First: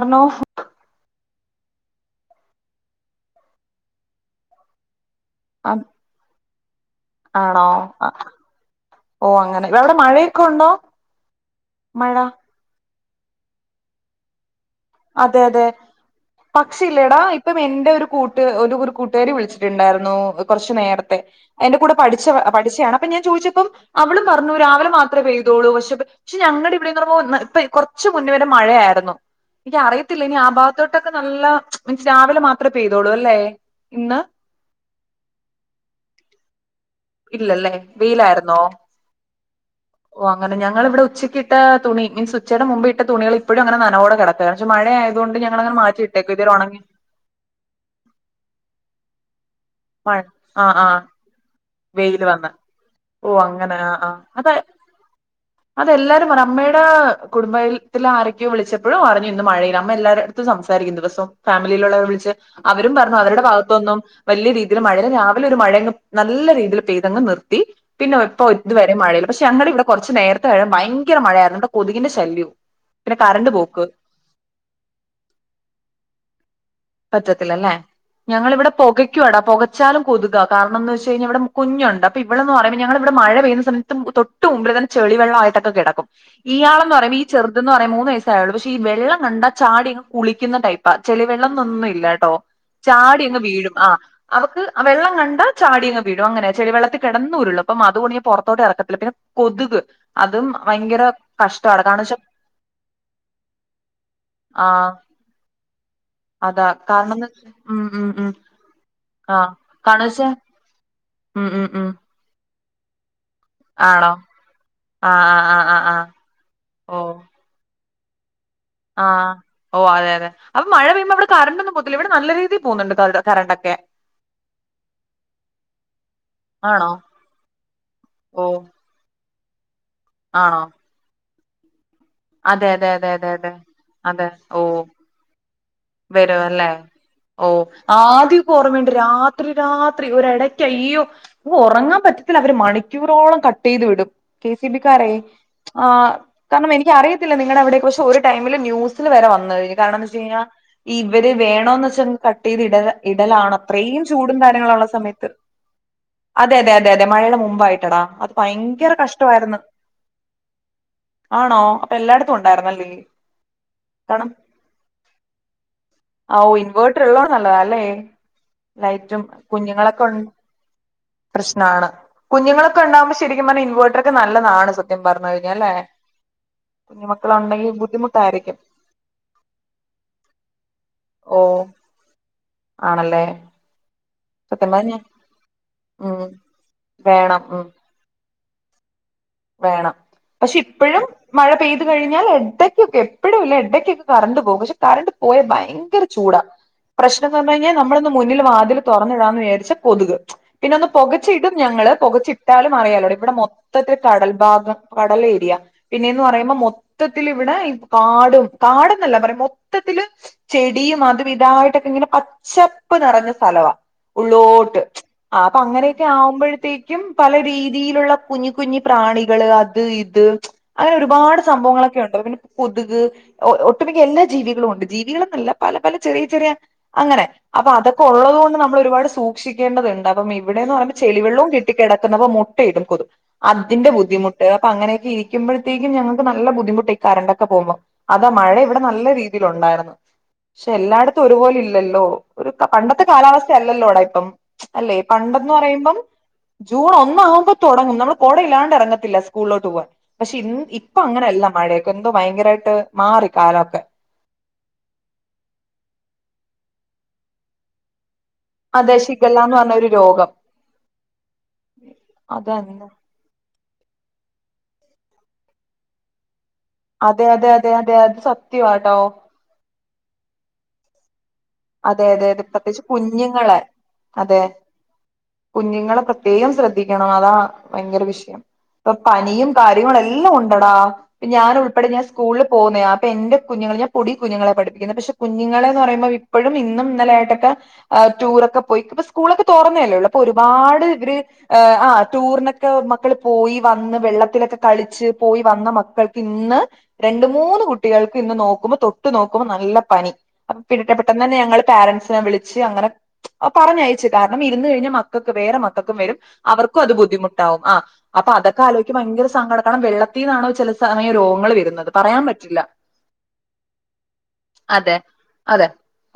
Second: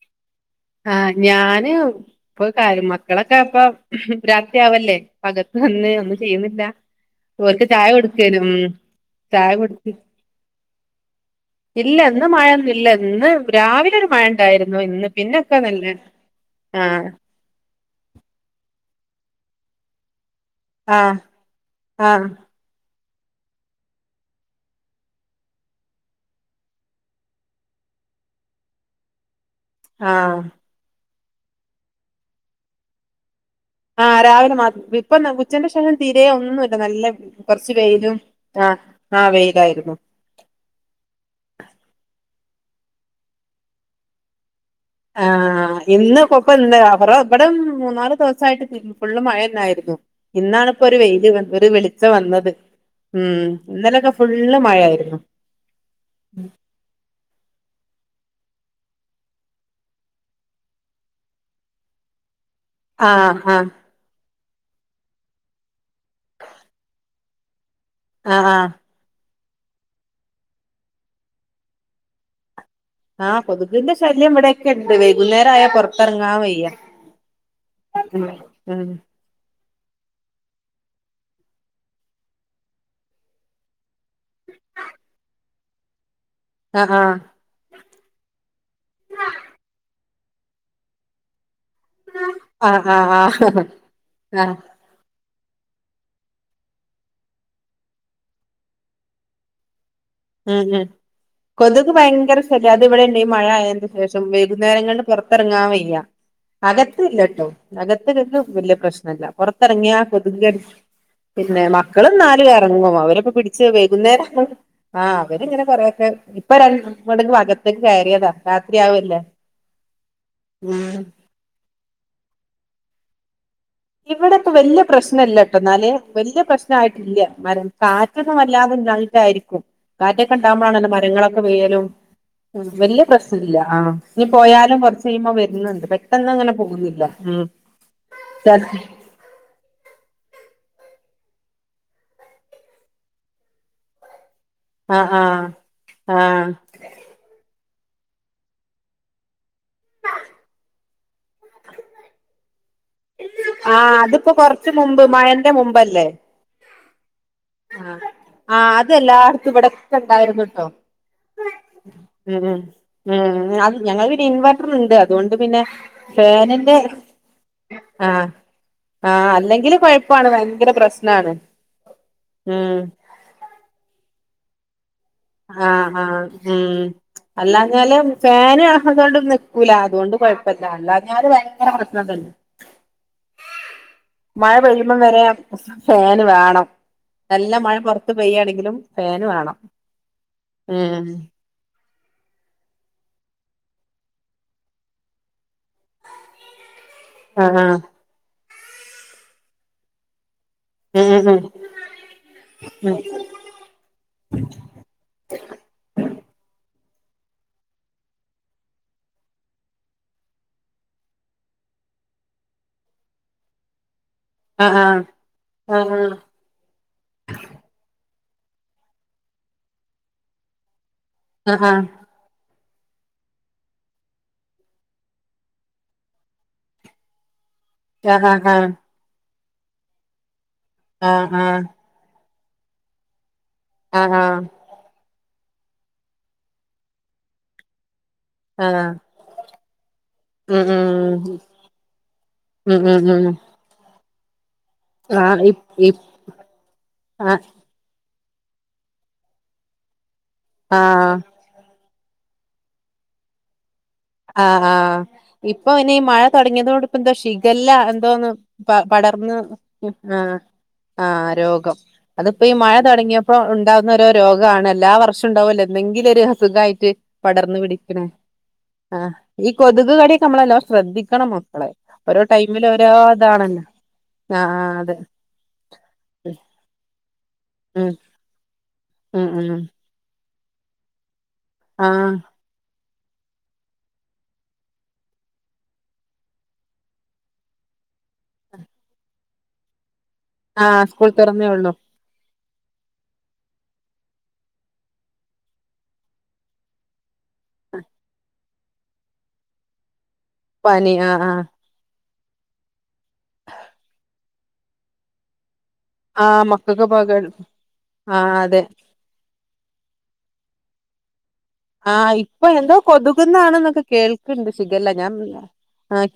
Hello ആഹ് ഞാന് ഇപ്പൊ കരും മക്കളൊക്കെ ഇപ്പം രാത്രിയാവല്ലേ. അകത്ത് വന്ന് ഒന്നും ചെയ്യുന്നില്ല ആണോ ഒല്ക്ക് ചായ കൊടുക്കേലും ഓ ചായ അങ്ങനെ കുടിപ്പി അവിടെ മഴയൊക്കെ ഉണ്ടോ ഇല്ല മഴ ഇന്ന് മഴൊന്നുംല്ല ഇന്ന് രാവിലെ ഒരു മഴ ഉണ്ടായിരുന്നു ഇന്ന്. അതെ പിന്നൊക്കെ അതെ നല്ല ആഹ് പക്ഷില്ലേടാ ഇപ്പം എന്റെ ഒരു കൂട്ട് ഒരു ഒരു കൂട്ടുകാരി വിളിച്ചിട്ടുണ്ടായിരുന്നു. കൊറച്ച് ആഹ് നേരത്തെ എന്റെ കൂടെ പഠിച്ച ആഹ് പഠിച്ചയാണ് അപ്പൊ ഞാൻ ചോയിച്ചപ്പം അവൾ പറഞ്ഞു രാവിലെ മാത്രമേ പെയ് തോളൂ പക്ഷെ പക്ഷെ ഞങ്ങടെ ഇവിടെന്ന് പറഞ്ഞപ്പോ ഇപ്പെ കുറച്ച് മുന്നെ വരെ മഴയായിരുന്നു. എനിക്ക് അറിയത്തില്ല ഇനി ആഹ് ആ ഭാഗത്തോട്ടൊക്കെ നല്ല മീൻസ് രാവിലെ മാത്രമേ പെയ്തോളൂ ല്ലെ. ആഹ് രാവിലെ മാത്രം ഇപ്പൊ ന്ന ഉച്ചന്റെ ശേഷം തിരെ ഒന്നുല്ല നല്ല കൊറച്ച് ഇല്ലല്ലേ വെയിലും വെയിലായിരുന്നോ ആ ആ വെയിലായിരുന്നു. ഓ അങ്ങനെ ഞങ്ങള് ഇവിടെ ഉച്ചക്കിട്ട തുണി മീൻസ് ഉച്ചയുടെ മുമ്പ് ഇട്ട തുണിയെള് ഇപ്പോഴും അങ്ങന നനവോ ടെ കെട പക്ഷേ മഴയാതോണ്ട് ഞങ്ങള് അങ്ങനെ മാറ്റിട്ടേക്ക ഇതുവരെ ഉണങ്ങി ഇവിട മും മൂന്നാല് ദിവസയിട്ട് ഫുള്ള് മഴന്നായിരുന്നു മഴ ഇന്നാണ് ആഹ് ഇപ്പോ ഒരു ആഹ് വെയില് ഒരു വെളി വെളിച്ചം വെയില് വന്ന് വന്നത് ഉം ഓ അങ്ങനെ ആഹ് ഇന്നലൊക്കെ ആഹ് അത് ഫുള്ള് മഴായിരുന്നു. അതെല്ലാരും പറ അമ്മയിടെ കുടുംബത്തില ആരൊക്കെയോ വിളിച്ചപ്പോഴും അറിഞ്ഞു ഇന്ന് മഴയില് അമ്മ എല്ലാരു എന്നും സംസാരിക്ണ്ട് ദിവസം ഫാമിലിയിലുള്ളവരെ വിളിച്ച്. അവരും പറഞ്ഞു ആഹ് അവരുടെ ആഹ് ഭാഗത്തൊന്നും വല്ലിയ രീതിയിൽ മഴ രാവിലെ ഒരു മഴ നല്ല രീതിയിൽ പെയ്തങ്ങ് നിർത്തി പിന്നെ ഇപ്പോ ആഹ് ആഹ് ഇത് വരെ മഴയില്ല പക്ഷെ ഞങ്ങളിവിടെ കൊറച്ച് നേരത്തെ ഭയങ്കര മഴയായിരുന്നു ഇവിടെ കൊതുകിന്റെ ശല്യവും പിന്നെ ആഹ് കറണ്ട് പോക്ക് കൊതുകിന്റെ ശല്യം ഇ വിടെയൊക്കെ ഇണ്ട് വൈകുന്നേരം ആയാ പുറത്തറങ്ങാൻ വയ്യ. ഒകത്തില്ലല്ലേ ഉം ഞങ്ങളിവിടെ ഉം പോകയ്ക്കുടാ പോകച്ചാലും കൊതുകാ കാരണം ന്ന്‌വെച്ച് കഴിഞ്ഞ ഇവിടെ കുഞ്ഞുണ്ട് അപ്പ ഇവള്ന്ന്റയുമ്പോ ഞങ്ങളെ ഇവിടെ മഴ പെയ്യുന്നമയത്ത് തൊട്ട് മുമ്പിൽ തന്നെ ചെളിവെള്ള ആയിട്ടക്കെ കേടക്കും. ഇയാള് എന്ന് ആഹ് പറയൂമ്പോ ഈ ചെറു ഇതന്ന് പറയാ മൂന്ന് വയസായേ ഒള്ളൂ പക്ഷെഈ വെള്ളം കണ്ടാ ചാടിങ്ങ് കുളിക്കുന്നട്ടയ്പ്പാ ചെളി വെള്ളം എന്ന് ഒന്നും ഇല്ല ഇല്ലട്ടോ ആഹ് ആഹ് ആഹ് ചാടിങ്ങ് ആഹ് വിഴും ആ ആഹ് അവക്ക് വെള്ളം കണ്ട ചാടിങ്ങ് വീഴും അങ്ങനെ ചെളി വെള്ളത്തി കെടന്നൂരുള്ളൂ അപ്പൊ അത് കൊണ്ട് ഞാൻ പോറത്തോട്ട് എറക്കത്തില്ല പിന്നെ കൊതുക്. അതും ഉം ഉം ഭയങ്കര കഷ്ടമാണ് കൊതുക് കാരണം വെച്ചാ ഭയങ്കര ശല്യ അത് ഇവിടെണ്ട് ഈ മഴ ആയതിന്റെ ശേഷം ആ വൈകുന്നേരങ്ങളും. പുറത്തറങ്ങാൻ വയ്യ. അതാ അകത്ത് കാരണംന്ന് ഇല്ലട്ടോ ഉം അകത്ത് ഉം ഉം ഇടലും വല്യയ പ്രശ്നല്ല ആ പൊറത്തിറങ്ങിയാ കാരണം വെച്ചാ കൊതുക് കടി ഉം പിന്നെ ഉം ഉം മക്കളും ഇന്നാലു എറങ്ങും അവരെ ഒക്കെ പിടിച്ച് ആണോ വൈകുന്നേരം. ആഹ് അവരിങ്ങനെ ആഹ് ആഹ് ആഹ് കൊറേക്കെ ഇപ്പൊ രണ്ട് ഓഹ് പേരും അകത്തേക്ക്‌ കയറിയതാ രാത്രിയാവല്ലേ ആഹ് ഓ അതെ അതെ അപ്പൊ മഴ ഉം പെയ്യുമ്പോ അവിടെ കറണ്ടോന്നും പോവത്തില്ലേ ഇവിടെ നല്ല രീതിയിൽ പോകുന്നുണ്ട് കരണ്ട് കരണ്ടൊക്കെ. ഇവിടെ ഇപ്പൊ വല്യയ പ്രശ്നംല്ലട്ടോ ഇന്നാല് വല്യയ പ്രശ്ന ആണോ ആട്ടില്ല മര കാ കാറ്റൊന്നും ഓഹ് വല്ലാതെ ഇല്ലാഞ്ഞിട്ട് ആഴിയിരിക്കും ആണോ കാറ്റൊക്കെണ്ടാവുമ്പോണല്ല മരങ്ങളൊക്കെ വിയ്യലും. ഉം അതെ അതെ വല്യ അതെ അതെ പ്രശ്ന അതെ ഇല്ല ആ ഇനി അതെ പോയാലും ഓഹ് കൊറച്ചയിമ്പോ വെര്ണ്ണ്ട് പെ പെട്ടന്ന അങ്ങനെ പോകുന്നില്ല ഉം ആദ്യക്കെ ഓർമയുണ്ട് രാ ആഹ് രാത്രി രാത്രി ഒര എടയ്ക്ക് അയ്യോ വോ ഒറങ്ങാൻ പറ്റത്തില്ല അവര് മണിക്കൂറോളം കട്ട്യ്ത് വിടും. കെ സി ബി കരെ ആഹ് ആഹ് കാരണം എനിക്ക് അറിയാ ത്തില്ല നിങ്ങളെയവിടെ ഇപ്പം പക്ഷേ ഒരു ടെയ്മില് ന്യൂസിൽ വരെ വന്നഹ് കാരണംന്തന്ന് വെച്ച് കഴിഞ്ഞ ഇവര് വേണോന്ന് വെച്ച് കട്ട്യ്തി ഇടല്ല ഇടലാണോ ആഹ് അത്രയും അതിപ്പോ ചൂടും കൊറച്ച് കാര്യങ്ങളുള്ള മുമ്പ് സമയത്ത്. മഴന്റെ മുമ്പല്ലേ അതെ അതെ അതെ അതെ മഴയുടെ ആഹ് മുമ്പായിട്ടെടാ അത് ആഹ് അത് ഭയങ്കര എല്ലായിടത്തും കഷ്ടവയിരുന്നു. ഇവിടൊക്കെ ഉണ്ടായിരുന്നുട്ടോ ആണോ അപ്പ എല്ലായിടത്തും ഉം ഉം ഉണ്ടായിരുന്നല്ലെ കണം ണ്ട് അതോണ്ട് പിന്നെ. അ ഒ ഫാനിന്റെ ഇൻവേർട്ടർ ഉള്ളോള് നല്ലതാല്ലേ. ആഹ് ലൈറ്റും ആഹ് അല്ലെങ്കില് കുഞ്ഞുങ്ങളൊക്കെ കൊഴപ്പാണ് ഉണ്ട ഭയങ്കര പ്രശ്നാണ് പ്രശ്ണാണ് ഉം കുഞ്ഞുങ്ങളൊക്കെ ഉണ്ടാവു ക്ഷേ ശരിക്കും പറഞ്ഞ ഇൻവെട്ടെർ ക് നല്ലതാണ് [unintelligible] പറഞ്ഞ [unintelligible] ആഹ ആഹ് ഉം അല്ലാഞ്ഞാല് ബുദ്ധിമുട്ടായിരിക്കും ഫേന്. അതൊണ്ട് നിക്കൂല അതൊണ്ട് കൊഴപ്പില്ല അല്ല ഞാല് ഓ ഭയങ്കര പ്രശ്ന തന്നെ. ആണല്ലേ മഴ സത്യം പെയ്യുമ്പം പറഞ്ഞാ വരെ ഉം ഫാന് വേണം. വേണം നല്ല ഉം മഴ പെറ ത്ത്‌ പെയ്യാണെങ്കിലും ഫേന് വാണം വാണം പക്ഷേ ഇപ്പഴും മഴ പെയ് കഴിഞ്ഞാൽ എടക്കക്കെ എപ്പോഴും ഇല്ല എടയ്ക്കൊക്കെ കറണ്ട് പോകും. പക്ഷേ കറണ്ട് പോയാ ഭയങ്കര ചൂടാ. പ്രശ്നം എന്ന് ആഹ് പറഞ്ഞഴിഞ്ഞാൽ ആഹ് നമ്മളിന്ന് മുന്നിൽ വാതിൽ തുറന്നിടാന്ന് വിചാരിച്ച കൊതുക്. പിന്നെ ഒന്ന് പൊകച്ചിടും ഞങ്ങള് പൊകച്ചിട്ടാലും അറിയാലോ ഇവിടെ മൊത്തത്തി കടൽ ഭാഗം കടൽ ഏരിയ പിന്നെയന്ന് പറയുമ്പോ മൊത്തത്തില് ഇവിടെ ഈ കാടും കാട്ന്നല്ല പറയു മൊത്തത്തില് ചെടിയും അതും ഇതായിട്ടൊക്കെ ഇങ്ങനെ പച്ചപ്പ് നിറഞ്ഞ സ്ഥലവാ ഉം ഉം ഉം ഉള്ളോട്ട്. ആ അപ്പൊ അങ്ങനെയൊക്കെ ഉം ആവുമ്പോഴത്തേക്കും പല രീതിയിലുള്ള കുഞ്ഞ കുഞ്ഞി പ്രാണികള് അത് ഇത് അങ്ങനെ ഒരുപാട് ആഹ് സംഭവങ്ങളൊക്കെ ഉണ്ട്. പി കൊതുക് ഒട്ടുമിക്ക എല്ലാ ജീവികളുംണ്ട്. ജീവികളന്നല്ല പല പല ചെറിയ ചെറിയ അങ്ങനെ അപ്പൊ അതൊക്കെ ആഹ് ആഹ് ഉള്ളത് ആഹ് കൊണ്ട് നമ്മൾ ഒരുപാട് സൂക്ഷിക്കേണ്ടതുണ്ട് അപ്പം ഇവിടെയന്ന് പറയുമ്പോ ആഹ് ആഹ് ചെളിവെള്ളവും കെട്ടിക്കട മുട്ട ഇടും കൊതും അതിന്റെ ആഹ് ആഹ് ആഹ് ആഹ് ബുദ്ധിമുട്ട് ആഹ് അപ്പ അങ്ങനെയൊക്കെ ഇരിക്കുംമ്പഴത്തേക്കുംഞൾക്ക് നല്ല ബുദ്ധിമുട്ട കരണ്ടൊക്കെ പോകുമ്പം. അതാ മഴ ഇവിടെ ആഹ് നല്ല രീതിൽ ഉണ്ടായിരുന്നു. ഉം പക്ഷേ എല്ലായിടത്തും ഉം ഒരുപോലെ ഇല്ലല്ലോ ഒരു ഉം ഉം പണ്ടത്തെ ഉം കാലാവസ്ഥ അല്ലല്ലോടാ ഇപ്പം. അല്ലേ ആഹ് പണ്ടന്ന് ഇ ഇ പറയുമ്പം ജൂൺ ആ ഒന്നാകുമ്പതൊടങ്ങും നമ്മൾ കോട ഇല്ലാണ്ട് ഇറങ്ങത്തില്ല സ്കൂളിലോട്ട് പോവാൻ പക്ഷേ ഇപ്പൊ ആഹ് അങ്ങനെയല്ല മഴയ എന്തോ ഭയങ്കരായിട്ട് മാറി കാലമൊക്കെ ആഹ് ആഹ ഇപ്പൊ ഇനി ഈ മഴ തൊടങ്ങിയതോണ്ട് ഇപ്പ എന്തോ ഷിഖല്ല എന്തോന്ന് അതെ പടർന്ന് ശിഖല്ലാന്ന് പറഞ്ഞ ഒരു ആ രോഗം ആ് രോഗം അതിപ്പോ ഈ മഴ അതന്നെ തൊടങ്ങിയ ഇപ്പ ഉണ്ടാവുന്നൊരോ രോഗാണ് എല്ലാ വർഷവും ഉണ്ടാവല്ലോ എന്തെങ്കിലും ഒരു അസുഖായിട്ട് പടർന്നു പിടിക്ക്ണ. സത്യവാ ആ ഈ കൊതുക് കടിക്കെ നമ്മളെ നല്ലോം ശ്രദ്ധിക്കണ അളെ അതെ ഓരോ അതെ അതെ ടൈമിൽ പ്രത്യേകിച്ച് ഓരോ കുഞ്ഞുങ്ങളെ താണെല്ലോ അതെ ആ അതെ. കുഞ്ഞുങ്ങളെ പ്രത്യേകം ശ്രദ്ധിക്കണം അതാ. ഉം ഭയങ്കര വിഷയം. ഇപ്പൊ ഉം പനിയും ഉം കാര്യങ്ങളും എല്ലാം ഉണ്ടടാ. ഞാൻ ഉൾപ്പെടെ ഞാൻ ആഹ് സ്കൂളിൽ പോന്നയ അപ്പൊ എന്റെ കുഞ്ഞുങ്ങൾ ഞാൻ പൊടി കുഞ്ഞുങ്ങളെ പഠിപ്പിക്കുന്ന പക്ഷേ കുഞ്ഞുങ്ങളെ ന്ന് പറയുമ്പം വീ ഇപ്പഴും ഇന്നും ഇന്നല ആയിട്ടൊക്കെ ടൂറൊക്കെ പോയി ഇപ്പോ സ്കൂളൊക്കെ തോറന്നല്ലേള്ളോ. പ്പ ഒരുപാട് ആഹ് സ്കൂൾ ഇവര് തുറന്നേ ഹ് ഉള്ളൂ ആ ടൂറിനൊക്കെ. ക്ക മക്കൾ പോയി വന്ന് വെള്ളത്തിലൊക്കെ കളിച്ച് പോയി വന്ന് മക്കൾക്ക് ഇന്ന്. രണ്ട് മൂന്ന് കുട്ടികൾക്ക് ഇന്ന് നോക്കുമ്പോ തൊട്ടു നോക്കുമ്പോ നല്ല പനി പനി പിന്നത്രേം പെട്ടെന്ന്. ആഹ് ആഹ് ഞ ങ്ങള് പാരൻസിനെ വിളിച്ച് അങ്ങനെ പറഞ്ഞയച്ചു. കാരണം ഇരുന്ന് കഴിഞ്ഞ മക്കക്ക് വേറെ മക്കക്. ക്കക്കും വരും ആഹ് അവർക്കും മക്കൾക്ക് അത് പക ബുദ്ധിമുട്ടാവും. ആ അപ്പൊ ആഹ് അതെ അതൊക്കെ ആലോ ക് ഭയങ്കര സങ്കടം കാരണം വെള്ളത്തിന്നാണോ ചെല സമയം രോഗങ്ങൾ വരുന്നത്. ആഹ് പറയാൻ ഇപ്പൊ പറ്റില്ല എന്തോ കൊതുകുന്നാണന്നൊക്കെ കേൾക്കണ്ട് ശിഖല്ല ഞാൻ പിന്ന.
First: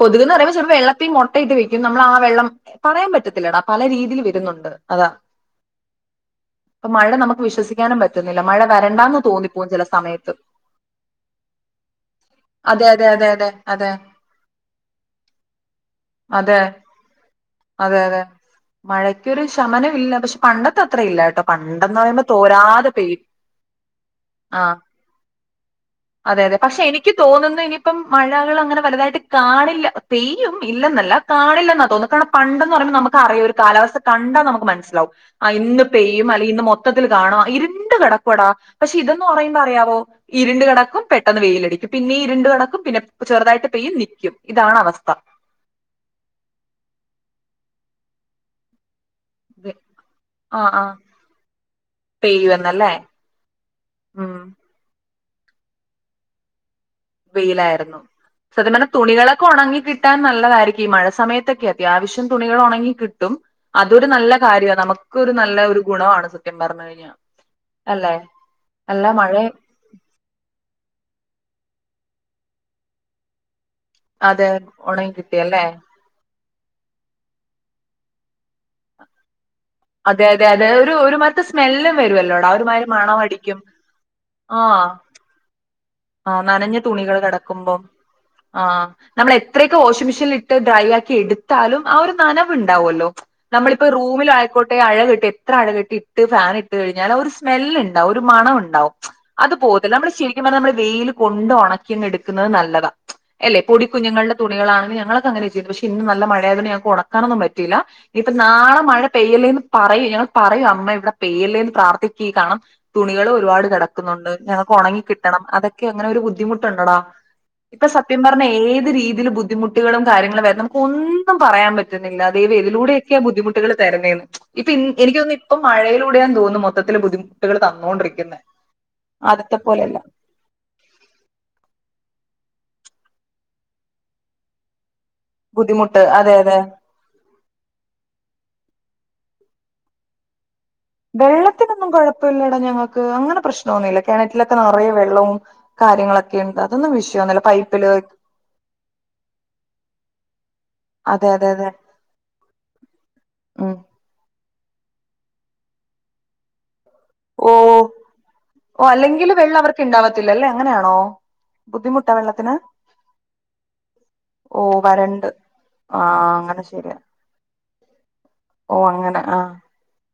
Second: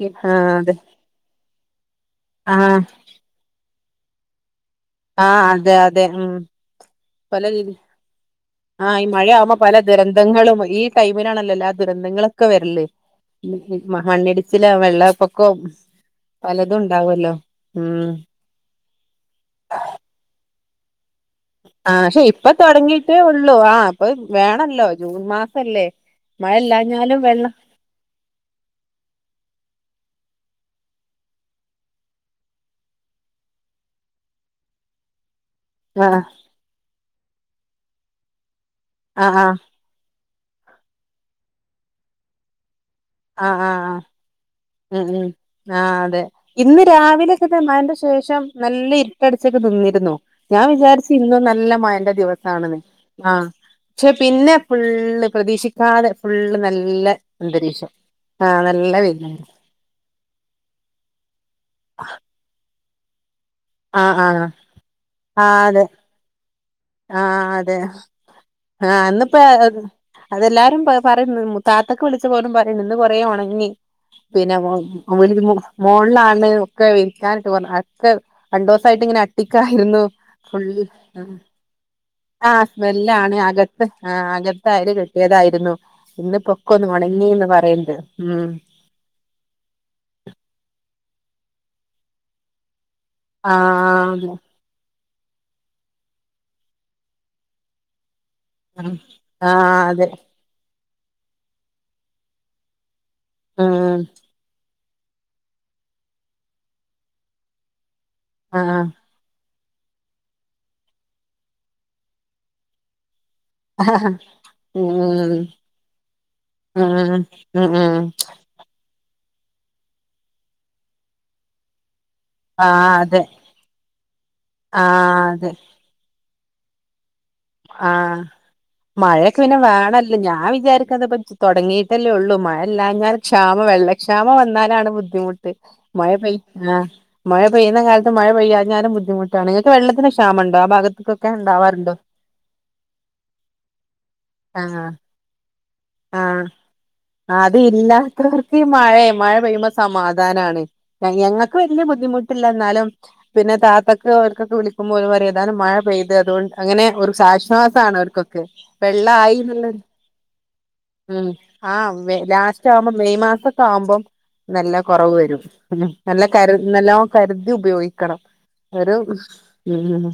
കൊതുക്ന്ന് പറയുമ്പോ ചെലപ്പം വെള്ളത്തിയും മുട്ടയിട്ട് വെക്കും നമ്മൾ ആ വെള്ളം ആഹ് പറയാൻ പറ്റത്തില്ലടാ പല രീതിയിൽ വരുന്നുണ്ട്. അതാ ആഹ് അതെ, അതെ ഉം പല രീതി. നും പറ്റുന്നില്ല മഴകാ ആഹ് ഈ മഴ ആവുമ്പോ പല ദുരന്തങ്ങളും ഈ ടൈമിനാണലല്ലോ എല്ലാ ദുരന്തങ്ങളും. ക്ക വരല് അതെ അതെ അതെ അതെ അതെ മണ്ണിടിച്ചില വെള്ളപ്പൊക്കം. അതെ പലതും ഉണ്ടാവല്ലോ അതെ ഉം. അതെ മഴയ്ക്കൊരു ശമനം ഇല്ല. പക്ഷെ പണ്ടത്തെ അത്ര ഇല്ല കേട്ടോ. ആ പണ്ടെന്ന് പക്ഷെ പറയുമ്പോ ഇപ്പ തോരാതെ തൊടങ്ങിയിട്ടേ പെയ്യും ഉള്ളൂ ആ ഇപ്പൊ ആ വേണല്ലോ ജൂൺ മാസല്ലേ. അതെ, മഴ അതെ പക്ഷെ എനിക്ക് ഇല്ലാഞ്ഞാലും വെള്ളം തോന്ന്ന്നെ ഇനിയിപ്പം മഴകള് അങ്ങനെ വല്തായിട്ട്. കാണില്ല പെയ്യും ഇല്ലെന്നല്ല കാണില്ലെന്നാ തോന്ന്ന്നെ കാരണം പണ്ടന്ന് പറയുമ്പ നമുക്ക് അറിയാം ഒരു കാലാവസ്ഥ. കണ്ടാ നമക്ക് മനസ്സിലാവും. ആഹ് ഇന്ന് ആഹ് പെയ്യും അല്ലെങ്കി ഇന്ന് മൊത്തത്തില് കാണാ ഇര്ണ്ട് കെടക്ക്വാടാ പക്ഷെ ഇതന്ന് ആഹ് പറയുമ്പോ അറിയാവോ. ഇര്ണ്ട് കെടക്കും പെട്ടെന്ന് വെയിലടിക്കും. പിന്നെ ഇര്ണ്ട് കെടക്കും പിന്നെ ആഹ് ആഹ് ചെറുതായിട്ട് പെയ്യും, ആഹ് നിക്കും ഇതാണ ഉം, ഉം ആഹ് അതെ ഇന്ന് രാവിലെ ഒക്കെ മഴെന്റെ ശേഷം നല്ല ഇര് ട്ടടിച്ചക്ക നിന്നിര്ന്നു ആ ഞാൻ ആ വിചാരിച്ചു ഇന്നും നല്ല മഴെന്റെ ദിവസാണ്ന്ന്. പെയ്യുമെന്നല്ലേ ആഹ് പക്ഷെ ഉം പിന്നെ ഫുള്ള് പ്രതീഷിക്കാതെ ഫുള്ള് നല്ല അന്തരീക്ഷം വെയിലാര്ന്നു ആഹ് സത്യംപറഞ്ഞാ നല്ല വെയിലായി തുണികളൊക്കെ ഒണങ്ങികി കിട്ടാൻ നല്ലതായിരിക്കും. ഈ മഴ സമയത്തൊക്കെ അത്യാവശ്യം തുണികള് ഒണങ്ങി കിട്ടും. അതൊരു ആഹ് നല്ല ആഹ് കാര്യവാ നമുക്കൊരു നല്ല ആഹ് ഒരു അതെ ഗുണംവാണ് സത്യം പറഞ്ഞു കഴിഞ്ഞാ ആഹ് അതെ അല്ലെ. ആഹ് നല്ല മഴ ഇന്ന്പ്പ അതെല്ലാരും പറ പറയുന്നു മ് താത്തൊക്ക് വിളിച്ചപ്പം ഓളും പറയുന്നു ഇന്ന് കൊറേ ഒണങ്ങി. അതെ പിന്നെ മോ ഉണങ്ങി കിട്ടി മോളിലി, അല്ലേ മോളിലാണ്. ഒക്കെ വിരിക്കാനിട്ട് പൊന്ന് ക്കെ രണ്ടുസായിട്ട് ഇങ്ങനെ അട്ടിക്കായിര്ന്നു അതെ അതെ ഫുൾ അതെ ഒരു ആ. ഒരുമാതിരത്തെ സ്മെല്ലും വര് വല്ലോ. ആഹ് സ്മെല്ലാണ് അകത്ത് ആഹ് ആ അകത്തയര് കെട്ടിയതായിര്ന്നു. ആ നനഞ്ഞ ഇന്നിപ്പൊക്കൊഒന്ന് ഒണങ്ങിന്ന് പറയ്ണ്ട് ഉം. നമ്മളെത്രയൊക്കെ വാഷിംങ്ങ്മെഷീനില് ഇട്ട് ഡ്രൈയാക്കി എട്ത്താലും ആ ഒരു നനവ്ണ്ടാവ് ല്ലോ? നമ്മളിപ്പൊ ആഹ് റൂമിലായിക്കോ അഴകെട്ടി എത്ര അഴകെട്ടി ഇട്ട് ഫാൻ ഇട്ട് കഴിഞ്ഞാല് ആ ഒരു സ്മെല്ല്ണ്ടാവും ഒരു മണം ഒ ണ്ടാവും അത് ആഹ് പോവത്തില്ല അതെ നമ്മള് ശെ ത്യം പറഞ്ഞാ മ്മള് വെയില്കൊണ്ട് ഒണക്കിയങ്ങ് എട്ക്ക്ന്നത് നല്ലതാ യല്ലെ ഉം പൊടിക്കുഞ്ഞുങ്ങള്ടെ. തുണികളാണെങ്കി ഞങ്ങളൊക്കെഅങ്ങനാ ചെയ്യ്ന്നെ പക്ഷെ ഇന്ന് നല്ല മഴയായത്കൊണ്ട് ഞങ്ങക്ക് ഒണക്കാനൊന്നും പറ്റയില്ല ഇപ്പ നാളെ ആഹ് മഴ. പെയ്യല്ലേന്ന് പറയും ഞങ്ങള് പറയും അമ്മ ഇവ്ടെ പെയ്യല്ലേന്ന് പ്രാർത്ഥിക്കുക കാരണാം തുണികള് ഒര്പാട് കെടക്ക്ന്നൊണ്ട് ഞങ്ങക്ക് ഒണങ്ങി കിട്ടണം. ഉം അത ക്ക് അങ്ങനെ ഒരു ഉം ബുദ്ധിമുട്ടൊണ്ടടാ ഉം ഇപ്പൊ ഉം സത്യം പറഞ്ഞ ഏത് രീതില് ബു ബുദ്ധിമുട്ടുകളും കാര്യങ്ങളും വര്ന്നെ നമുക്ക് ഒന്നും പറയാൻ പറ്റ്ന്നില്ല. ദൈവം ആഹ് എതിലൂടെയൊക്കെയാ അതെ ബുദ്ധിമുട്ട്കള് തെരുന്നെന്ന് ഇപ്പൊഇ എനിക്ക് ആഹ് തോന്നുന്നു അതെ ഇപ്പം മഴയിലൂടെയാന്ന് തോന്നുമൊ ത്തത്തില് ബുദ്ധിമു ആഹ് മഴയൊക്കെ പിന്നെ ആദ്യത്തെ പോലെയല്ല വേണല്ലോ ഞാൻ വിചാരിക്കണത്പ്പ. തൊടങ്ങിയിട്ടല്ലേ ഒള്ളൂ മഴല്ലാഞ്ഞാൽ ക്ഷാമം വെള്ളക്ഷാമം വന്നാലാണ് ബുദ്ധിമു പെയ് ബുദ്ധിമുട്ട് മഴ അതെ പെയ് അതെ ആഹ് മഴ പെയ്യ്ന്നകാലത്ത് മഴ പെയ്യാഞ്ഞാലും ബുദ്ധിമുട്ടാണ് ഇങ്ങക്ക് വെള്ളത്തിന് ക്ഷാമണ്ടോ ആ ഭാഗ വെള്ളത്തിനൊന്നും കൊഴപ്പയില്ലടാ ഞങ്ങക്ക് അങ്ങനെ പ്രശ്നൊന്നുവില്ല കെണറ്റിലൊക്കെ ആഹ് നെറയെ വെള്ളവും ങ്ങളൊക്കെയൊണ്ട് അതൊന്നും വിഷയമൊന്നുമില്ല പൈപ്പില് അതില്ലാത്തവർക്കി മഴെ മഴ പെയ്യ്മ്പ സമാധാനാണ് തങ്ങേ അതെ അതെ ഞങ്ങക്ക് അതെ വല്ല്യ ബുദ്ധിമുട്ടില്ല ന്നാലും പിന്നെ ഉം. താത്ത ദ് ഓർക്കൊക്കെ വിളിക്ക്മ്പഓലുപറയും ഏതാനും മഴ പെയ്ത് അതൊണ്ട് അങ്ങനെ ഒരു ഓ ച്ച്ശ്വാസവാണ് അവർക്കൊക്കെ ഓ അല്ലെങ്കിൽ വെള്ളായി വെള്ളം എന്ന്ള്ള അവർക്ക് ഉണ്ടാവത്തില്ല അല്ലേ അങ്ങനെയാണോ ഉം ആഹ് ബുദ്ധിമുട്ടാ വെ വെള്ളത്തിന് ലാസ്റ്റ് ആവ്മ്പം മെയ് മാസൊക്കെ ആവ്മ്പം ഓ നല്ലോം കൊറവ് വരണ്ട് വെരും ഉം ആ നല്ലോം കര് അങ്ങനെ ശരിയാ നല്ലോം കര്തി ഉപയോഗിക്കണം ഒരു ഉം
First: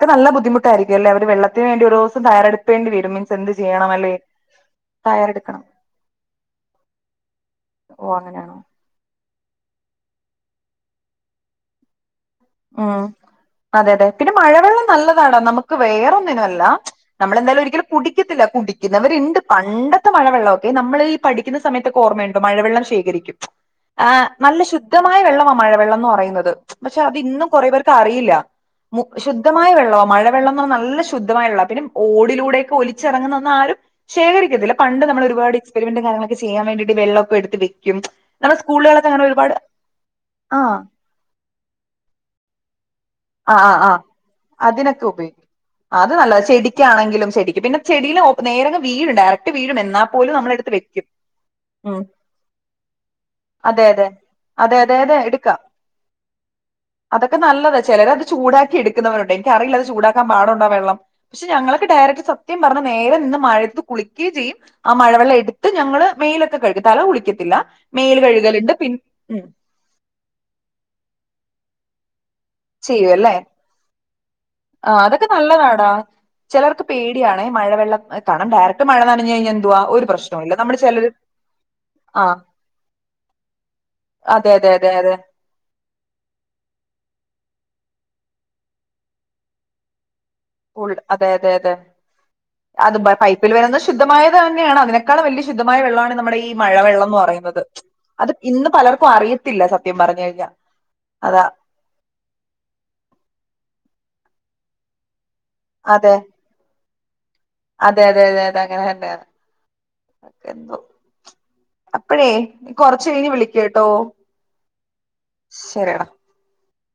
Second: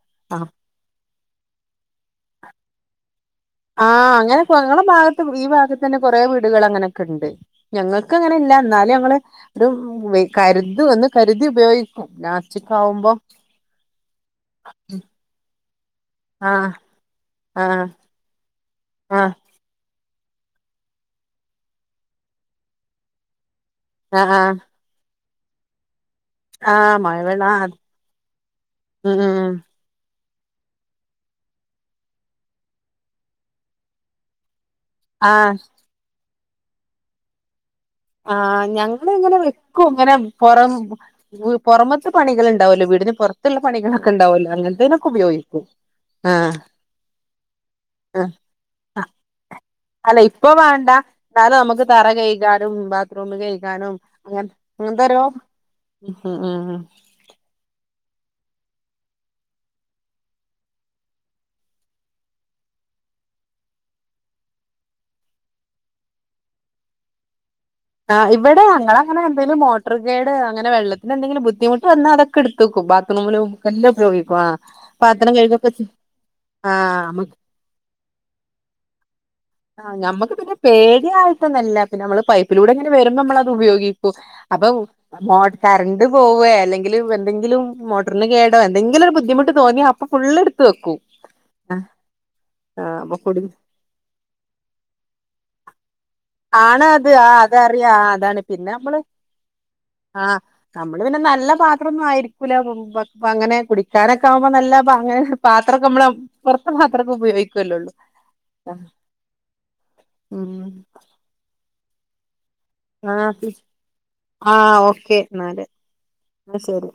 ക്ക് നല്ല ആ ബുദ്ധിമുട്ടായിരിക്കല്ലേ അവര് വെള്ളത്തിന് വേണ്ടി ഒരോസം തയാറെടുക്കെണ്ടി വരും മീൻസ് എന്ത് ചെയ്യണം ആഹ് അല്ലേ അങ്ങനെ കൊ ങ്ങളെ ഭാഗത്തും ഈ തയ്യാറെടുക്കണം ഭാഗത്ത് തന്നെ കൊറേ വീടുകള് അങ്ങനെക്കെണ്ട് ഓ ഞങ്ങക്ക് അങ്ങനെല്ല അങ്ങനെയാണോ എന്നാലും ഞങ്ങള് ഒരു വെ കര്തും ഒന്ന് കര്തി ഉപയോഗിക്കും ലാസ് ഉം അതെ അതെ പിന്നെ മഴവെള്ളം നല്ല ണ്ന്നൊ നമുക്ക് വേറെന്നിനും അല്ല ആഹ് നമ്മളെന്തായാലും ഒരിക്കലും ആഹ് കുടിക്കത്തില്ല ആഹ് കുടിക്കുന്നവര്ണ്ട് പണ്ട് ട്ടുന്ന മഴവെള്ളവൊക്കെ നമ്മളീ പഠിക്ക്ന്ന സമയത്തൊക്കെഓർമ്മയൊണ്ടോ മഴവെള്ളം ശേഖരിക്കും ആഹ് നല്ല ശുദ്ധ ശുദ്ധമായവെള്ളവാ മഴവെള്ളംന്ന് പറയ്ന്നത് ആഹ് പക്ഷെ അത് മഴവെള്ളം ഇന്നും ആഹ് കുറേപേർക്ക് അറിയില്ല മു ഉം ഉം ശുദ്ധമായ നല്ലവെള്ളവാ മഴ വെള്ളന്ന്റിഞ്ഞ നല്ല ശുദ്ധമായുള്ള പിന്നെ ഓടിലൂടെക്കെ ഒലിച്ചിറങ്ങുന്നാ ആരും ശേഖരിക്കത്തില്ല പണ്ട് നമ്മള് ഒരുപാട് ആഹ് എക്സ്പിരിമെന്റ് കാര്യങ്ങളൊക്കെ ചെയ്യാൻ വേണ്ടീട്ട് വെള്ളെക്കെടുതില്ലെ ആഹ് ഞങ്ങള് ഇങ്ങനെ ളിക്കും ഇങ്ങനെ പൊറം ആഹ് വ് പൊറമത്തെ പണികള് ഇണ്ടാവല്ലോ വീടിന് പെറത്തുള്ള ആഹ് ആഹ് ആഹ് പണികളൊക്കെ ഇണ്ടാവല്ലോ അങ്ങൻത്തേനൊക്കെ ഉപയോഗിക്കും അത് നല്ലതാ ആഹ് ചെടിക്കാണങ്കിലും ചെടിക്ക് പിന്നെ ചെടിയിൽ ആഹ് ഓപ് നേരെ വീഴും ഡയറക് അല്ല ഇപ്പൊ വാണ്ട എന്നാലും നമുക്ക് ഉം തറ കയ്ഗാനും ബാത്ത്റൂം അതെ കയ്ഗാനും അതെ ഇങ്ങൻ അതെ അതെ അതെ ഇങ്ങൻത്തേരോ എടുക്കാം ഉം ഉം ഉം അതൊക്കെ നല്ലത ചെലര് അത് ചൂടാക്കി എടുക്കുന്നവരുണ്ട് എനിക്കറിയില്ല അത് ചൂടാക്കാൻ പാടുണ്ടോ വെള്ളം പക്ഷെ ഞങ്ങളെക്കെ ഡയറക്ട് സത്യം പറഞ്ഞ നേരെ നിന്ന് മഴത്ത് കുളിക്കെ ചെയ്യും ആ മഴവെള്ളം എടുത്ത് ഞങ്ങള് മെലൊക്കെ കയ്കും തല കുളിക്കത്തില്ല മേല് ആഹ് ഇവിടെ കഴുകലുണ്ട് പിൻ ഞങ്ങളങ്ങനെ ഉം എന്തേലും മേട്ടർ കേട് അങ്ങനെ വെള്ളത്തിന് എന്തങ്കിലും ബുദ്ധിമുട്ട് വന്നാ അത ക്കെട്ത്തക്കും ചെയ്യുവല്ലേ ബാത്റൂമിലും ക്കെല്ലാം ഉപയോഗിക്കും ആഹ് പാത്രം കഴ്കെക്കെ ചെ ചെലർക്ക് പേടിയാണ് മഴ വെള്ളം കണാം ഡയറക്ട് മഴ നനഞ്ഞഴിഞ്ഞ ആഹ് നമ്മക്ക് പിന്നെ പേടിയായിട്ടൊന്നല്ല പിന്നെ നമ്മള് ആ പൈപ്പിലൂടെങ്ങനെ വരുമ്പോ നമ്മളത് ഉപയോഗിക്കും അതെ അപ്പൊ അതെ അതെ അതെ മോ കറണ്ട് പോവേ അല്ലങ്കിലും എന്തെങ്കിലും മോട്ടറിന് കേടോ എന്തെങ്കിലും ഒരു ബുദ്ധിമുട്ട് തോന്നിയാ അപ്പൊ ഫുള്ള്ട് ഫുൾ അതെ അതെ അതെ അത് ആഹ് അപ്പൊ കുടി പൈപ്പില് വരുന്ന ശുദ്ധമായത് തന്നെയാണ് അതിനെക്കാളും വല്ല്യ ശുദ്ധമായ വെള്ളാണ് നമ്മടെ ഈ ഈ ആണ് അത് മഴവെള്ളംന്ന് ആഹ് പറയുന്നത് അതറിയാം ആഹ് അത് അതാണ് ഇന്ന് പിന്നെ നമ്മള് പലർക്കും അറിയത്തില്ല സത്യം പറഞ്ഞു കഴിഞ്ഞാ അതാ ത്രൊന്നും ആയിരിക്കൂല പങ്ങനെ കുടിക്കാനൊക്കെ ആകുമ്പോ നല്ല അങ്ങനെ പാത്രക്കെ മ്മള് അതെ പൊർത്ത പാത്രങ്ങള് ഉപയോഗി അതെ അതെ അതെ അതെ അങ്ങനെ തന്നെയാണ് ഉം എന്തോ അപ്പഴേ ഇൻകൊർ ആഹ് ആഹ് ഓക്കെ ന്നാല് ശരിയെടാ ആഹ് ശരി